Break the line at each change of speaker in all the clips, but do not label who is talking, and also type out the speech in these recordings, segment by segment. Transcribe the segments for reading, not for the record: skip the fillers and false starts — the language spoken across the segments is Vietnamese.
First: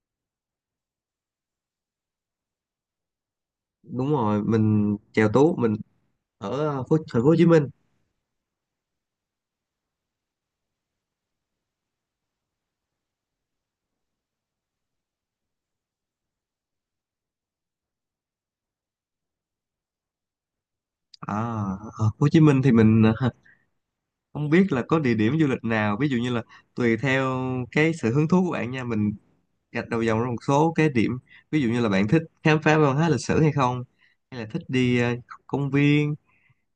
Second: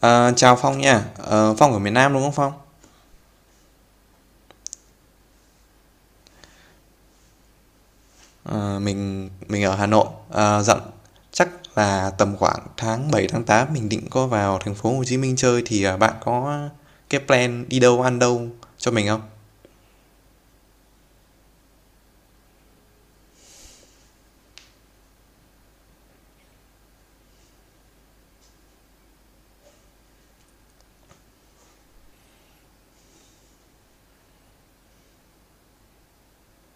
Ờ, chào Phong nha. Ờ, Phong ở miền Nam đúng không, Phong?
Đúng rồi, mình chèo tú. Mình ở thành phố Hồ Chí Minh.
Mình ở Hà Nội. Ờ, dặn chắc là tầm khoảng tháng 7 tháng 8 mình định có vào thành phố Hồ Chí Minh chơi thì bạn có cái plan đi đâu ăn đâu cho mình không?
À, ở Hồ Chí Minh thì mình không biết là có địa điểm du lịch nào, ví dụ như là tùy theo cái sự hứng thú của bạn nha. Mình gạch đầu dòng ra một số cái điểm, ví dụ như là bạn thích khám phá văn hóa lịch sử hay không, hay là thích đi công viên,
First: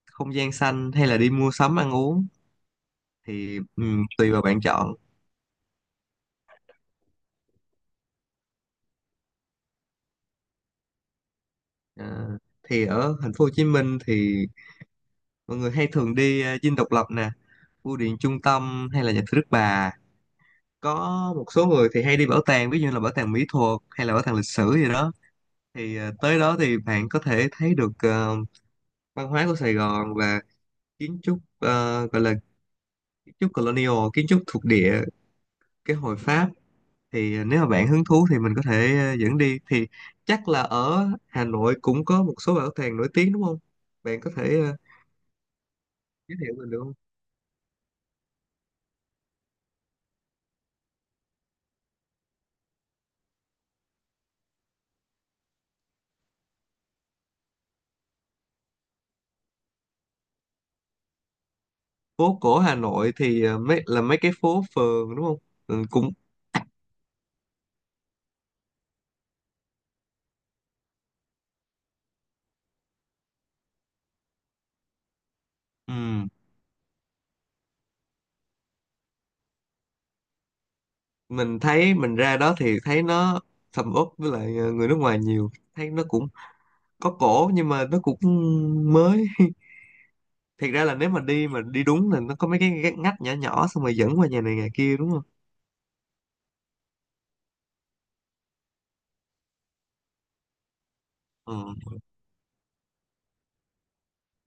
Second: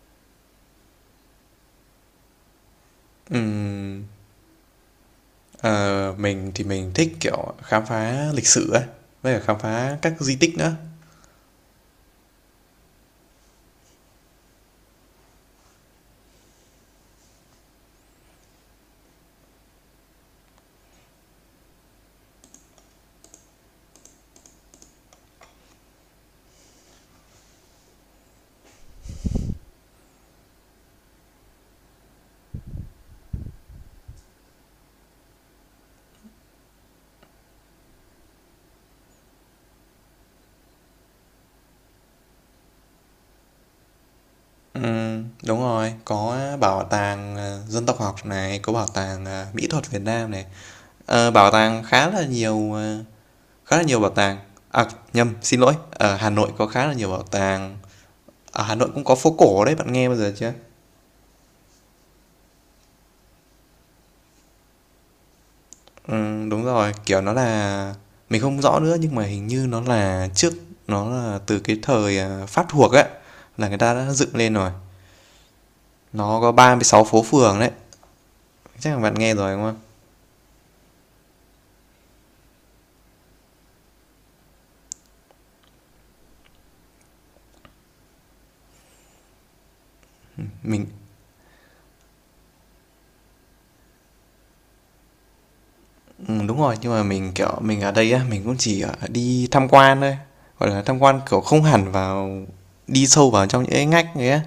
không gian xanh, hay là đi mua sắm, ăn uống, thì
Ừm,
tùy vào bạn chọn.
ờ, mình thì mình thích kiểu khám phá lịch sử ấy, với cả khám phá các di tích nữa.
Ờ, thì ở thành phố Hồ Chí Minh thì mọi người hay thường đi Dinh Độc Lập nè, Bưu điện Trung tâm, hay là nhà thờ Đức Bà. Có một số người thì hay đi bảo tàng, ví dụ như là bảo tàng mỹ thuật hay là bảo tàng lịch sử gì đó. Thì tới đó thì bạn có thể thấy được văn hóa của Sài Gòn và kiến trúc, gọi là kiến trúc colonial, kiến trúc thuộc địa cái hồi Pháp. Thì nếu mà bạn hứng thú thì mình có thể dẫn đi. Thì chắc là ở Hà Nội cũng có một số bảo tàng nổi tiếng đúng không, bạn có thể
Đúng rồi, có
giới thiệu mình được
bảo
không?
tàng dân tộc học này, có bảo tàng mỹ thuật Việt Nam này. Bảo tàng khá là nhiều bảo tàng. À, nhầm, xin lỗi, ở Hà Nội có khá là nhiều bảo tàng. Ở Hà Nội cũng có phố cổ đấy, bạn nghe bao giờ chưa?
Phố cổ Hà Nội thì mấy cái phố phường đúng không? Ừ, cũng
Ừ, đúng rồi, kiểu nó là, mình không rõ nữa nhưng mà hình như nó là trước, nó là từ cái thời Pháp thuộc ấy, là người ta đã dựng lên rồi.
ừ.
Nó có 36 phố phường đấy, chắc là bạn nghe rồi đúng không?
Mình thấy mình ra đó thì thấy nó sầm uất, với lại người nước ngoài nhiều, thấy nó cũng có cổ nhưng mà nó cũng mới. Thiệt ra
mình
là nếu mà đi đúng là nó có mấy cái ngách ngách nhỏ nhỏ, xong rồi dẫn qua nhà này nhà kia đúng không?
ừ, đúng rồi, nhưng mà mình kiểu mình ở đây á, mình cũng chỉ đi tham quan thôi, gọi là tham quan kiểu
Ừ.
không hẳn vào đi sâu vào trong những cái ngách ấy á.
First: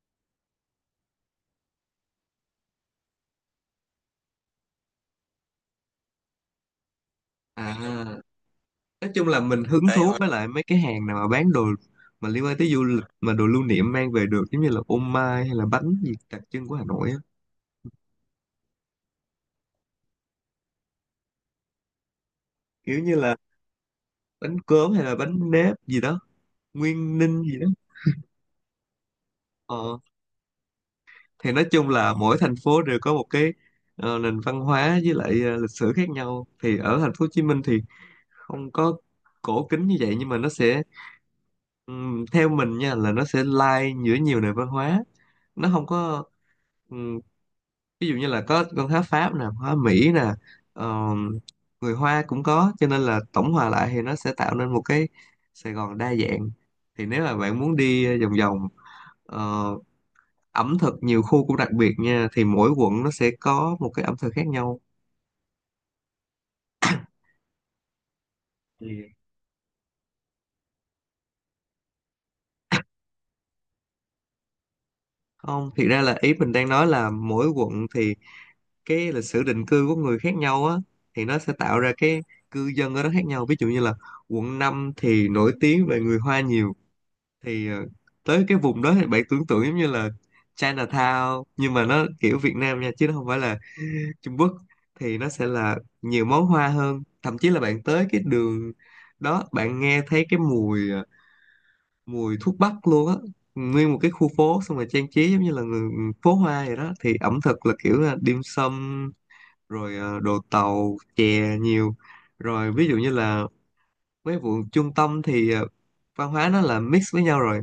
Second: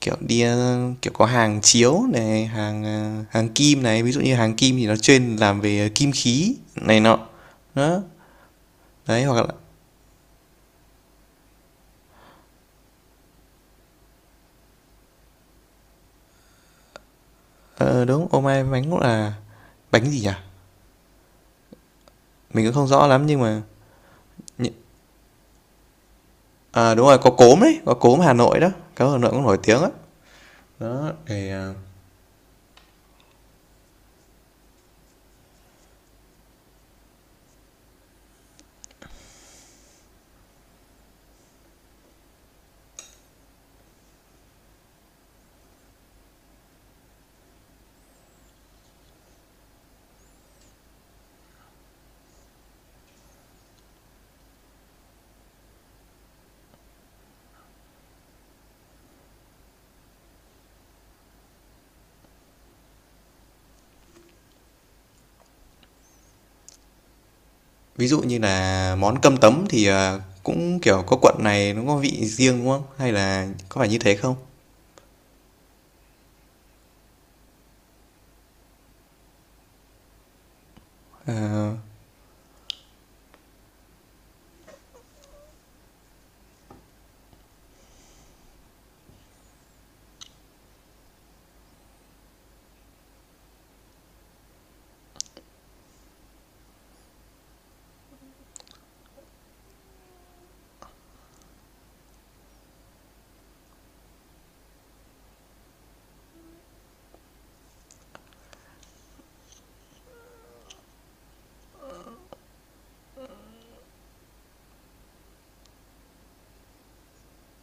Kiểu đi, kiểu, có hàng chiếu này, hàng kim này, ví dụ như hàng kim thì nó chuyên làm về kim khí này nọ. Đó,
à nói
đấy,
chung
hoặc
là
là
mình hứng đấy thú với lại mấy cái hàng nào mà bán đồ mà liên quan tới du lịch, mà đồ lưu niệm mang về được giống như là ô mai hay là bánh gì đặc trưng của Hà Nội á.
ờ, đúng, ô mai bánh cũng là bánh gì nhỉ? Mình cũng không
Kiểu
rõ
như
lắm
là
nhưng mà
bánh cốm hay là bánh nếp gì đó,
đúng rồi,
Nguyên
có
Ninh gì
cốm
đó.
đấy, có cốm Hà Nội đó, có Hà Nội cũng nổi tiếng á.
Ờ.
Đó, thì,
Thì nói chung là mỗi thành phố đều có một cái nền văn hóa, với lại lịch sử khác nhau. Thì ở thành phố Hồ Chí Minh thì không có cổ kính như vậy, nhưng mà nó sẽ, theo mình nha, là nó sẽ lai giữa nhiều nền văn hóa. Nó không có ừm, ví dụ như là có văn hóa Pháp nè, hóa Mỹ nè, ờm, người Hoa cũng có, cho nên là tổng hòa lại thì nó sẽ tạo nên một cái Sài Gòn đa dạng. Thì nếu mà bạn muốn đi vòng vòng, ờ, ẩm thực nhiều khu cũng đặc biệt nha, thì mỗi quận nó sẽ có một cái ẩm thực khác nhau.
ví dụ như là
Ừ.
món cơm tấm thì, cũng, kiểu, có quận này nó có vị riêng, đúng không? Hay là có phải như thế không?
Không, thiệt ra là ý mình đang nói là mỗi quận thì cái lịch sử định cư của người khác nhau á, thì nó sẽ tạo ra cái cư dân ở đó khác nhau. Ví dụ như là quận 5 thì nổi tiếng về người Hoa nhiều. Thì tới cái vùng đó thì bạn tưởng tượng giống như là Chinatown, nhưng mà nó kiểu Việt Nam nha chứ nó không phải là Trung Quốc. Thì nó sẽ là nhiều món hoa hơn, thậm chí là bạn tới cái đường đó bạn nghe thấy cái mùi thuốc bắc luôn á. Nguyên một cái khu phố, xong rồi trang trí giống như là người phố hoa vậy đó, thì ẩm thực là kiểu là dim sum rồi, đồ tàu chè nhiều. Rồi ví dụ như là mấy vụ trung tâm thì văn hóa nó là mix với nhau rồi.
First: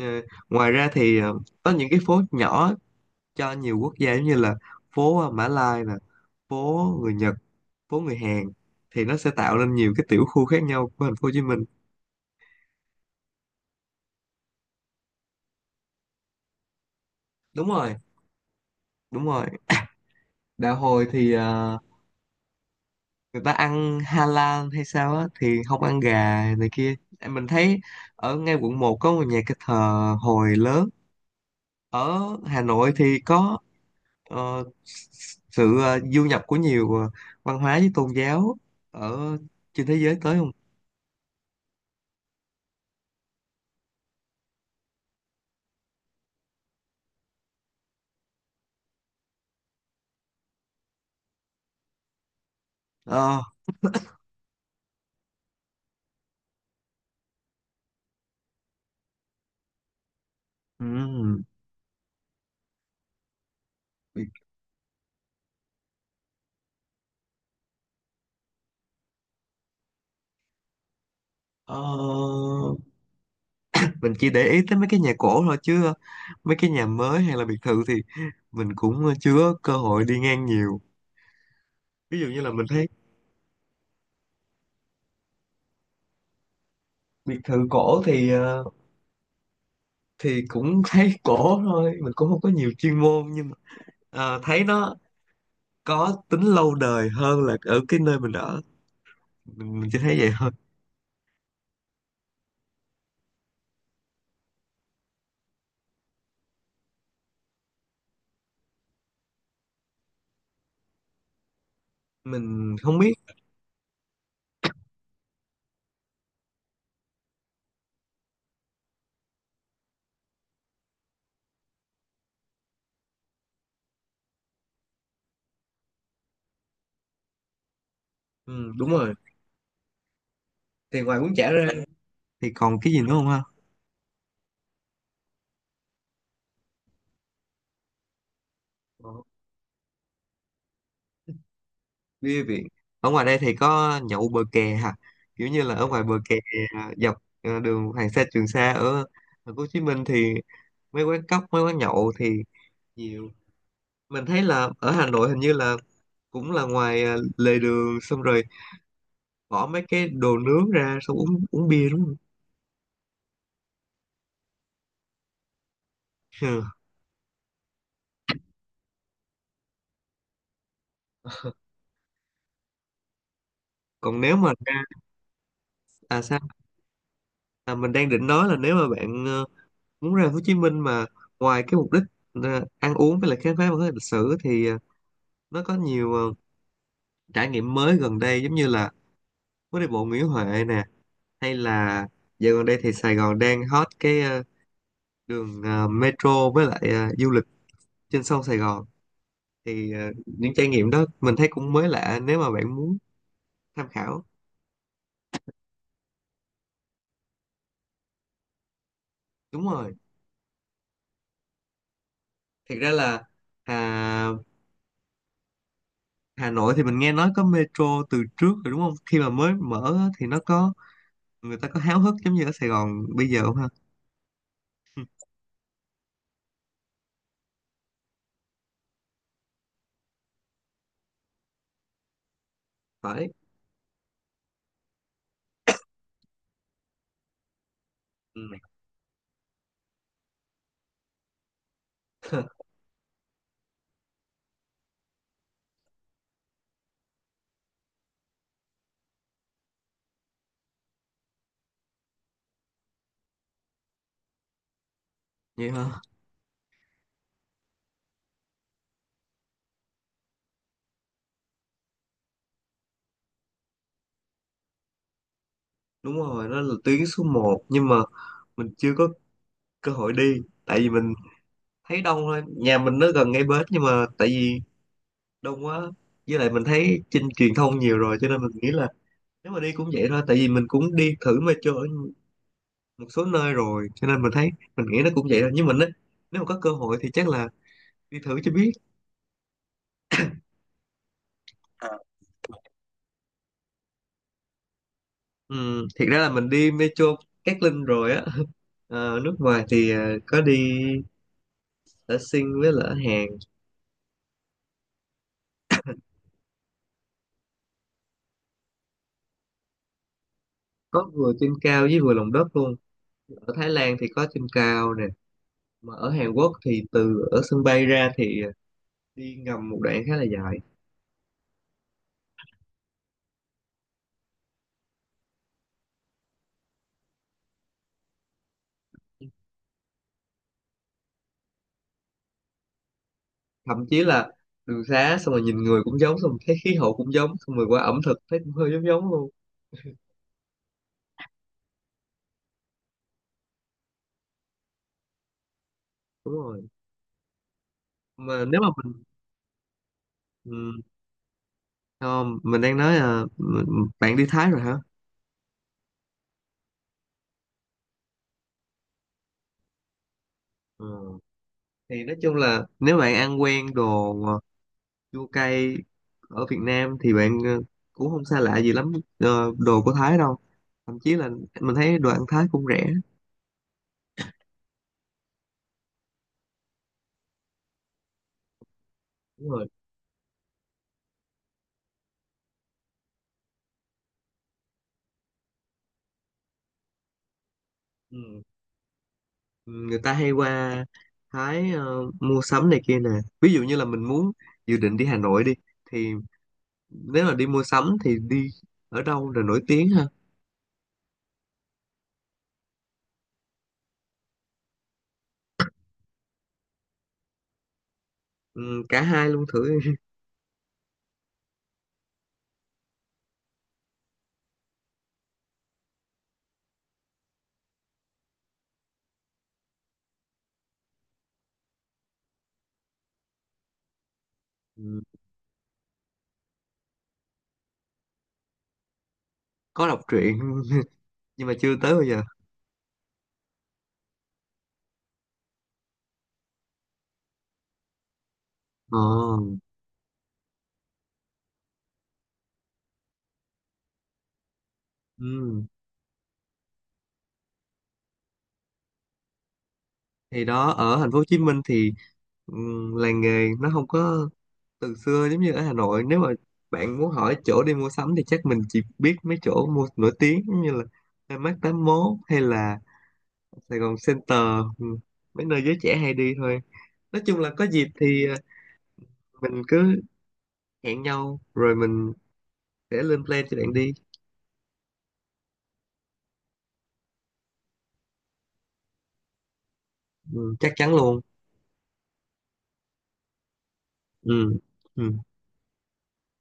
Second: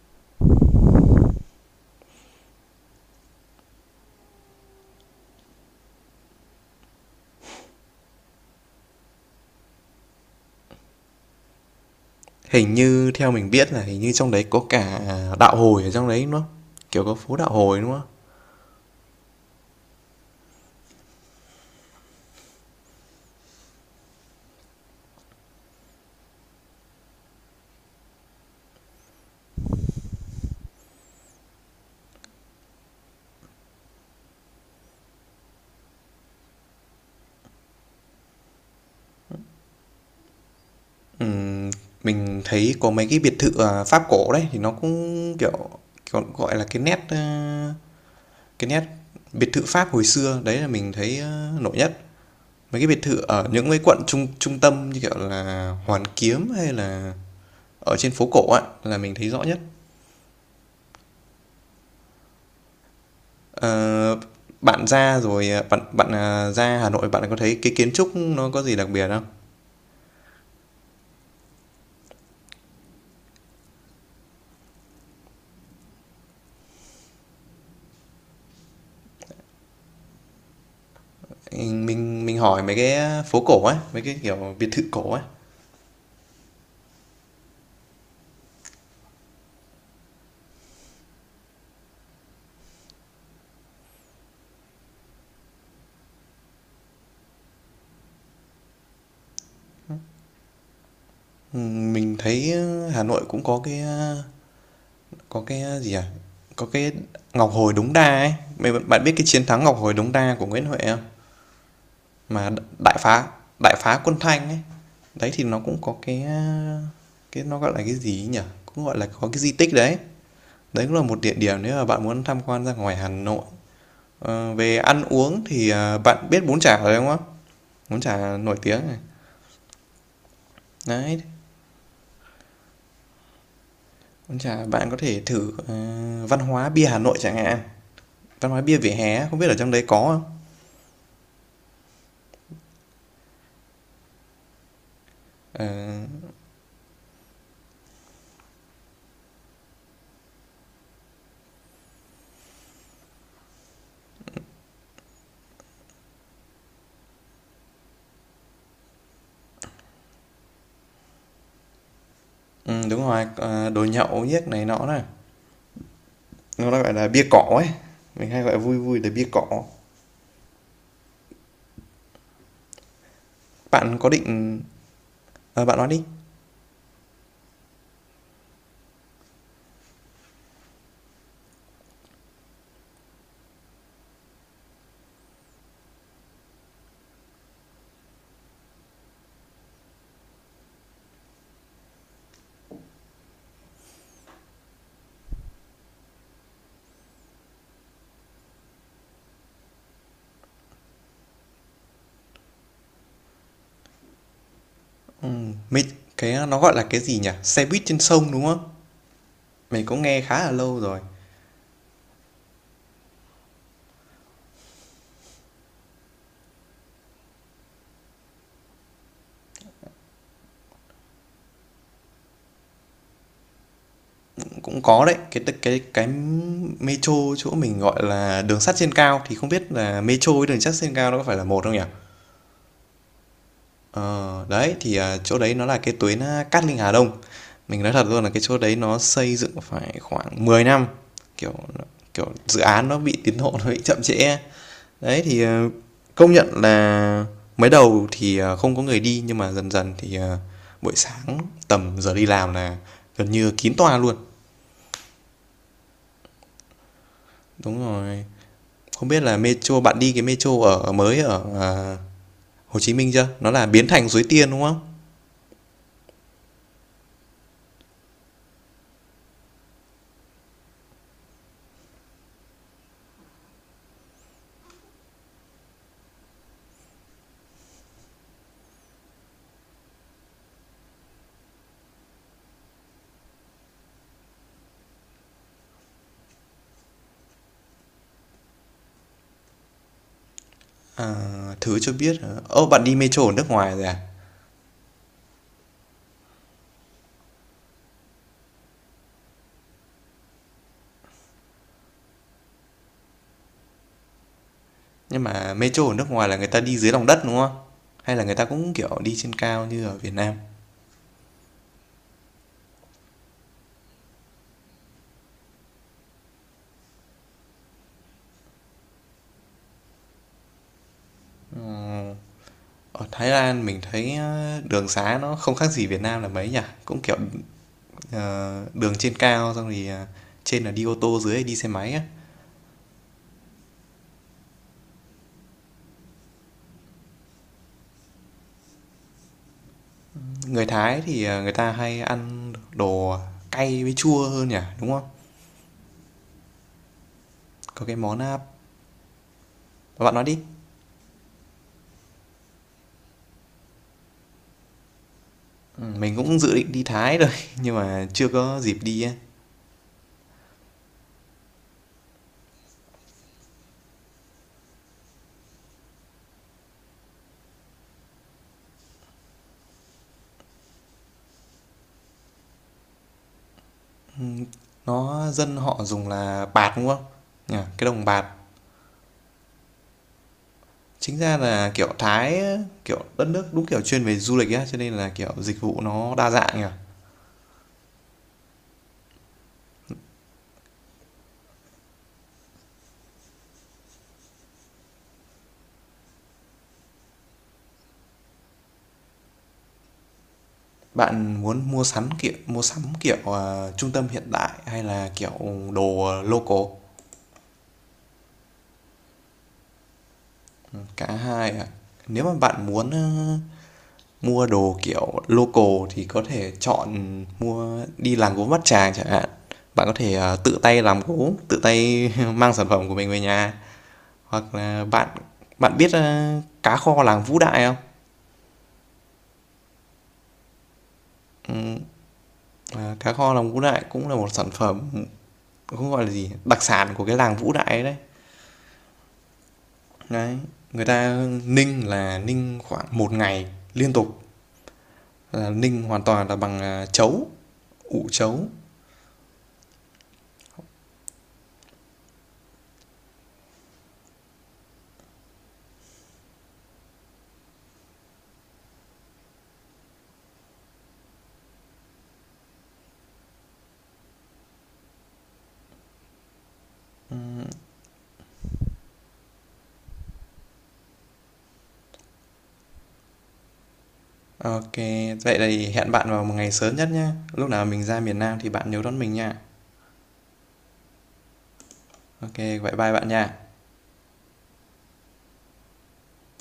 Ờ, ngoài ra thì có những cái phố nhỏ cho nhiều quốc gia, giống như là phố Mã Lai nè, phố người Nhật, phố người Hàn. Thì nó sẽ tạo nên nhiều cái tiểu khu khác nhau của thành phố Hồ Chí Minh.
Hình như theo mình biết là hình như trong đấy có cả đạo Hồi ở trong đấy, đúng không? Kiểu có phố đạo
Đúng
Hồi, đúng
rồi,
không?
đúng rồi. Đạo hồi thì người ta ăn halal hay sao á thì không ăn gà này kia. Mình thấy ở ngay quận 1 có một nhà cái thờ hồi lớn. Ở Hà Nội thì có ờ, sự du nhập của nhiều văn hóa với tôn giáo ở trên thế giới tới không?
Mình thấy có mấy cái biệt thự, Pháp cổ đấy thì nó cũng, kiểu, kiểu, gọi là, cái nét biệt thự Pháp hồi xưa, đấy là mình thấy, nổi nhất. Mấy cái biệt thự
Ờ,
ở những cái quận trung trung tâm như, kiểu là, Hoàn Kiếm hay là ở trên phố cổ ạ là mình thấy rõ nhất.
ừm,
Ờ, Bạn ra rồi, à, bạn bạn, à, ra Hà Nội bạn có thấy cái kiến trúc nó có gì đặc biệt không?
ờ, mình chỉ để ý tới mấy cái nhà cổ thôi, chứ mấy cái nhà mới hay là biệt thự thì mình cũng chưa có cơ hội đi ngang nhiều.
Ừ,
Ví
Mình
dụ
mình
như là
hỏi
mình
mấy
thấy
cái phố cổ ấy, mấy cái kiểu biệt thự cổ ấy.
biệt thự cổ thì thì cũng thấy cổ thôi. Mình cũng không có nhiều chuyên môn, nhưng mà thấy nó có tính lâu đời hơn là ở cái nơi mình ở. Mình chỉ thấy vậy thôi.
Ừ, mình thấy Hà Nội cũng có cái gì à? Có cái Ngọc Hồi Đống Đa ấy. Mày bạn biết cái chiến thắng Ngọc Hồi Đống Đa của Nguyễn Huệ không? Mà
Mình
đại
không biết.
phá đại phá quân Thanh ấy. Đấy thì nó cũng có cái nó gọi là cái gì ấy nhỉ? Cũng gọi là có cái di tích đấy. Đấy cũng là một địa điểm nếu mà bạn muốn tham quan ra ngoài Hà Nội. Về ăn uống thì bạn biết bún chả rồi đúng không? Bún chả nổi
Ừ,
tiếng
đúng
này.
rồi. Thì ngoài
Đấy,
bún chả ra thì còn cái gì nữa không ha?
con chà, bạn có thể thử, văn hóa bia Hà Nội chẳng hạn, văn hóa bia vỉa
Ờ,
hè không biết ở trong đấy có không?
bia viện. Ở ngoài đây thì có nhậu bờ kè hả, kiểu như
Ờ,
là ở ngoài bờ kè, dọc đường Hoàng Sa Trường Sa ở thành phố Hồ Chí Minh, thì mấy quán cóc, mấy quán nhậu thì nhiều. Mình thấy là ở Hà Nội hình như là cũng là ngoài lề đường, xong rồi bỏ mấy cái đồ nướng ra xong uống uống bia đúng không?
Đúng rồi, đồ nhậu nhếch này nọ này.
Ờ.
Nó gọi là bia cỏ ấy, mình hay gọi vui vui là bia cỏ. Bạn có
Còn nếu mà
định
ra.
bạn nói đi.
À sao? Mình đang định nói là nếu mà bạn muốn ra Hồ Chí Minh mà ngoài cái mục đích ăn uống với lại khám phá văn hóa lịch sử, thì nó có nhiều trải nghiệm mới gần đây, giống như là phố đi bộ Nguyễn Huệ nè, hay là dạo gần đây thì Sài Gòn đang hot cái đường metro, với lại du lịch trên sông Sài Gòn. Thì những trải nghiệm đó mình thấy cũng mới lạ nếu mà bạn muốn tham khảo.
Mình cái nó gọi là cái gì nhỉ? Xe buýt trên sông, đúng không?
Đúng
Mình
rồi.
cũng nghe khá là lâu rồi,
Thiệt ra là à, Hà Nội thì mình nghe nói có metro từ trước rồi đúng không? Khi mà mới mở á, thì nó có người ta có háo hức giống như ở Sài Gòn bây giờ không ha?
cũng có đấy, cái metro chỗ mình gọi là đường sắt trên cao thì không biết là metro với đường sắt trên cao nó có phải là một không nhỉ?
Phải.
Ờ, Đấy, thì, chỗ đấy nó là cái tuyến, Cát Linh Hà Đông. Mình nói thật luôn là cái
Ừ.
chỗ đấy nó xây dựng phải khoảng 10 năm, kiểu, kiểu, dự án nó bị tiến độ nó bị chậm trễ. Đấy, thì, công nhận là mới đầu thì, không có người đi nhưng mà dần dần thì, buổi sáng tầm giờ đi làm là gần như kín toa luôn.
Vậy hả?
Đúng rồi. Không biết là metro bạn đi cái metro ở mới ở, Hồ Chí Minh chưa? Nó là biến thành Suối Tiên, đúng không?
Đúng rồi, đó là tuyến số 1, nhưng mà mình chưa có cơ hội đi. Tại vì mình thấy đông thôi. Nhà mình nó gần ngay bến, nhưng mà tại vì đông quá, với lại mình thấy trên truyền thông nhiều rồi cho nên mình nghĩ là nếu mà đi cũng vậy thôi. Tại vì mình cũng đi thử metro ở một số nơi rồi, cho nên mình nghĩ nó cũng vậy thôi. Nhưng mình á, nếu mà có cơ hội thì chắc là đi thử cho biết.
À, thử cho biết, bạn đi metro ở nước ngoài rồi à?
Ừ, thiệt ra là mình đi Metro Cát Linh rồi á. Nước ngoài thì có đi ở Sing với là ở Hàn.
Nhưng mà metro ở nước ngoài là người ta đi dưới lòng đất đúng không? Hay là người ta cũng kiểu đi trên cao như ở Việt Nam?
Có vừa trên cao với vừa lòng đất luôn. Ở Thái Lan thì có trên cao nè, mà ở Hàn Quốc thì từ ở sân bay ra thì đi ngầm một đoạn khá là dài.
Ở Thái Lan mình thấy đường xá nó không khác gì Việt Nam là mấy nhỉ? Cũng kiểu đường trên cao xong thì trên là đi ô tô dưới là đi xe máy á.
Thậm chí là đường xá, xong rồi nhìn người cũng giống, xong rồi thấy khí hậu cũng giống, xong rồi qua ẩm thực thấy cũng hơi giống giống luôn.
Người Thái thì người ta hay ăn đồ cay với chua hơn nhỉ, đúng không?
Đúng rồi.
Có cái món à,
Mà nếu mà mình.
bạn nói đi.
Ừ, không, mình đang nói là bạn đi Thái rồi hả?
Ừ, mình cũng dự định đi Thái rồi nhưng mà chưa có dịp đi á.
Ừ. Thì nói chung là nếu bạn ăn quen đồ chua cay ở Việt Nam thì bạn cũng không xa lạ gì lắm đồ của Thái đâu. Thậm chí là mình thấy đồ ăn Thái cũng rẻ.
Nó dân họ dùng là bạt đúng không? Nhỉ, cái đồng bạt.
Đúng rồi.
Chính ra là, kiểu, Thái, kiểu, đất nước đúng, kiểu, chuyên về du lịch á, cho nên là, kiểu, dịch vụ nó đa dạng nhỉ.
Ừ. Người ta hay qua Thái mua sắm này kia nè. Ví dụ như là mình muốn dự định đi Hà Nội đi, thì nếu là đi mua sắm thì đi ở đâu là nổi tiếng ha?
Bạn muốn mua sắm, kiểu, trung tâm hiện đại hay là, kiểu, đồ, local?
Ừ, cả hai luôn thử.
Cả hai ạ. Nếu mà bạn muốn, mua đồ, kiểu, local thì có thể chọn mua đi làm gốm Bát Tràng chẳng hạn. Bạn có thể, tự tay làm gốm, tự tay mang sản phẩm của mình về nhà. Hoặc là bạn
Ừ.
bạn biết, cá kho làng Vũ Đại không?
Có đọc truyện nhưng mà chưa
Ừm,
tới bao giờ.
À, cá kho lòng Vũ Đại cũng là một sản phẩm, không gọi là gì, đặc sản của cái làng Vũ Đại đấy.
Ờ.
Đấy, người ta ninh là ninh khoảng một ngày liên tục, là
Ừ.
ninh hoàn toàn là bằng chấu ủ chấu.
Thì đó, ở thành phố Hồ Chí Minh thì làng nghề nó không có từ xưa giống như ở Hà Nội. Nếu mà bạn muốn hỏi chỗ đi mua sắm thì chắc mình chỉ biết mấy chỗ mua nổi tiếng, giống như là Landmark 81 hay là Sài Gòn Center, ừm, mấy nơi giới trẻ hay đi thôi. Nói chung là có dịp thì mình cứ hẹn nhau rồi mình sẽ lên plan cho bạn đi.
Ok, vậy thì hẹn bạn vào một ngày sớm nhất nhá. Lúc nào mình ra miền Nam thì bạn nhớ đón mình nha.
Chắc chắn luôn.
Ok, vậy bye bạn nha.
Ừm, ừm.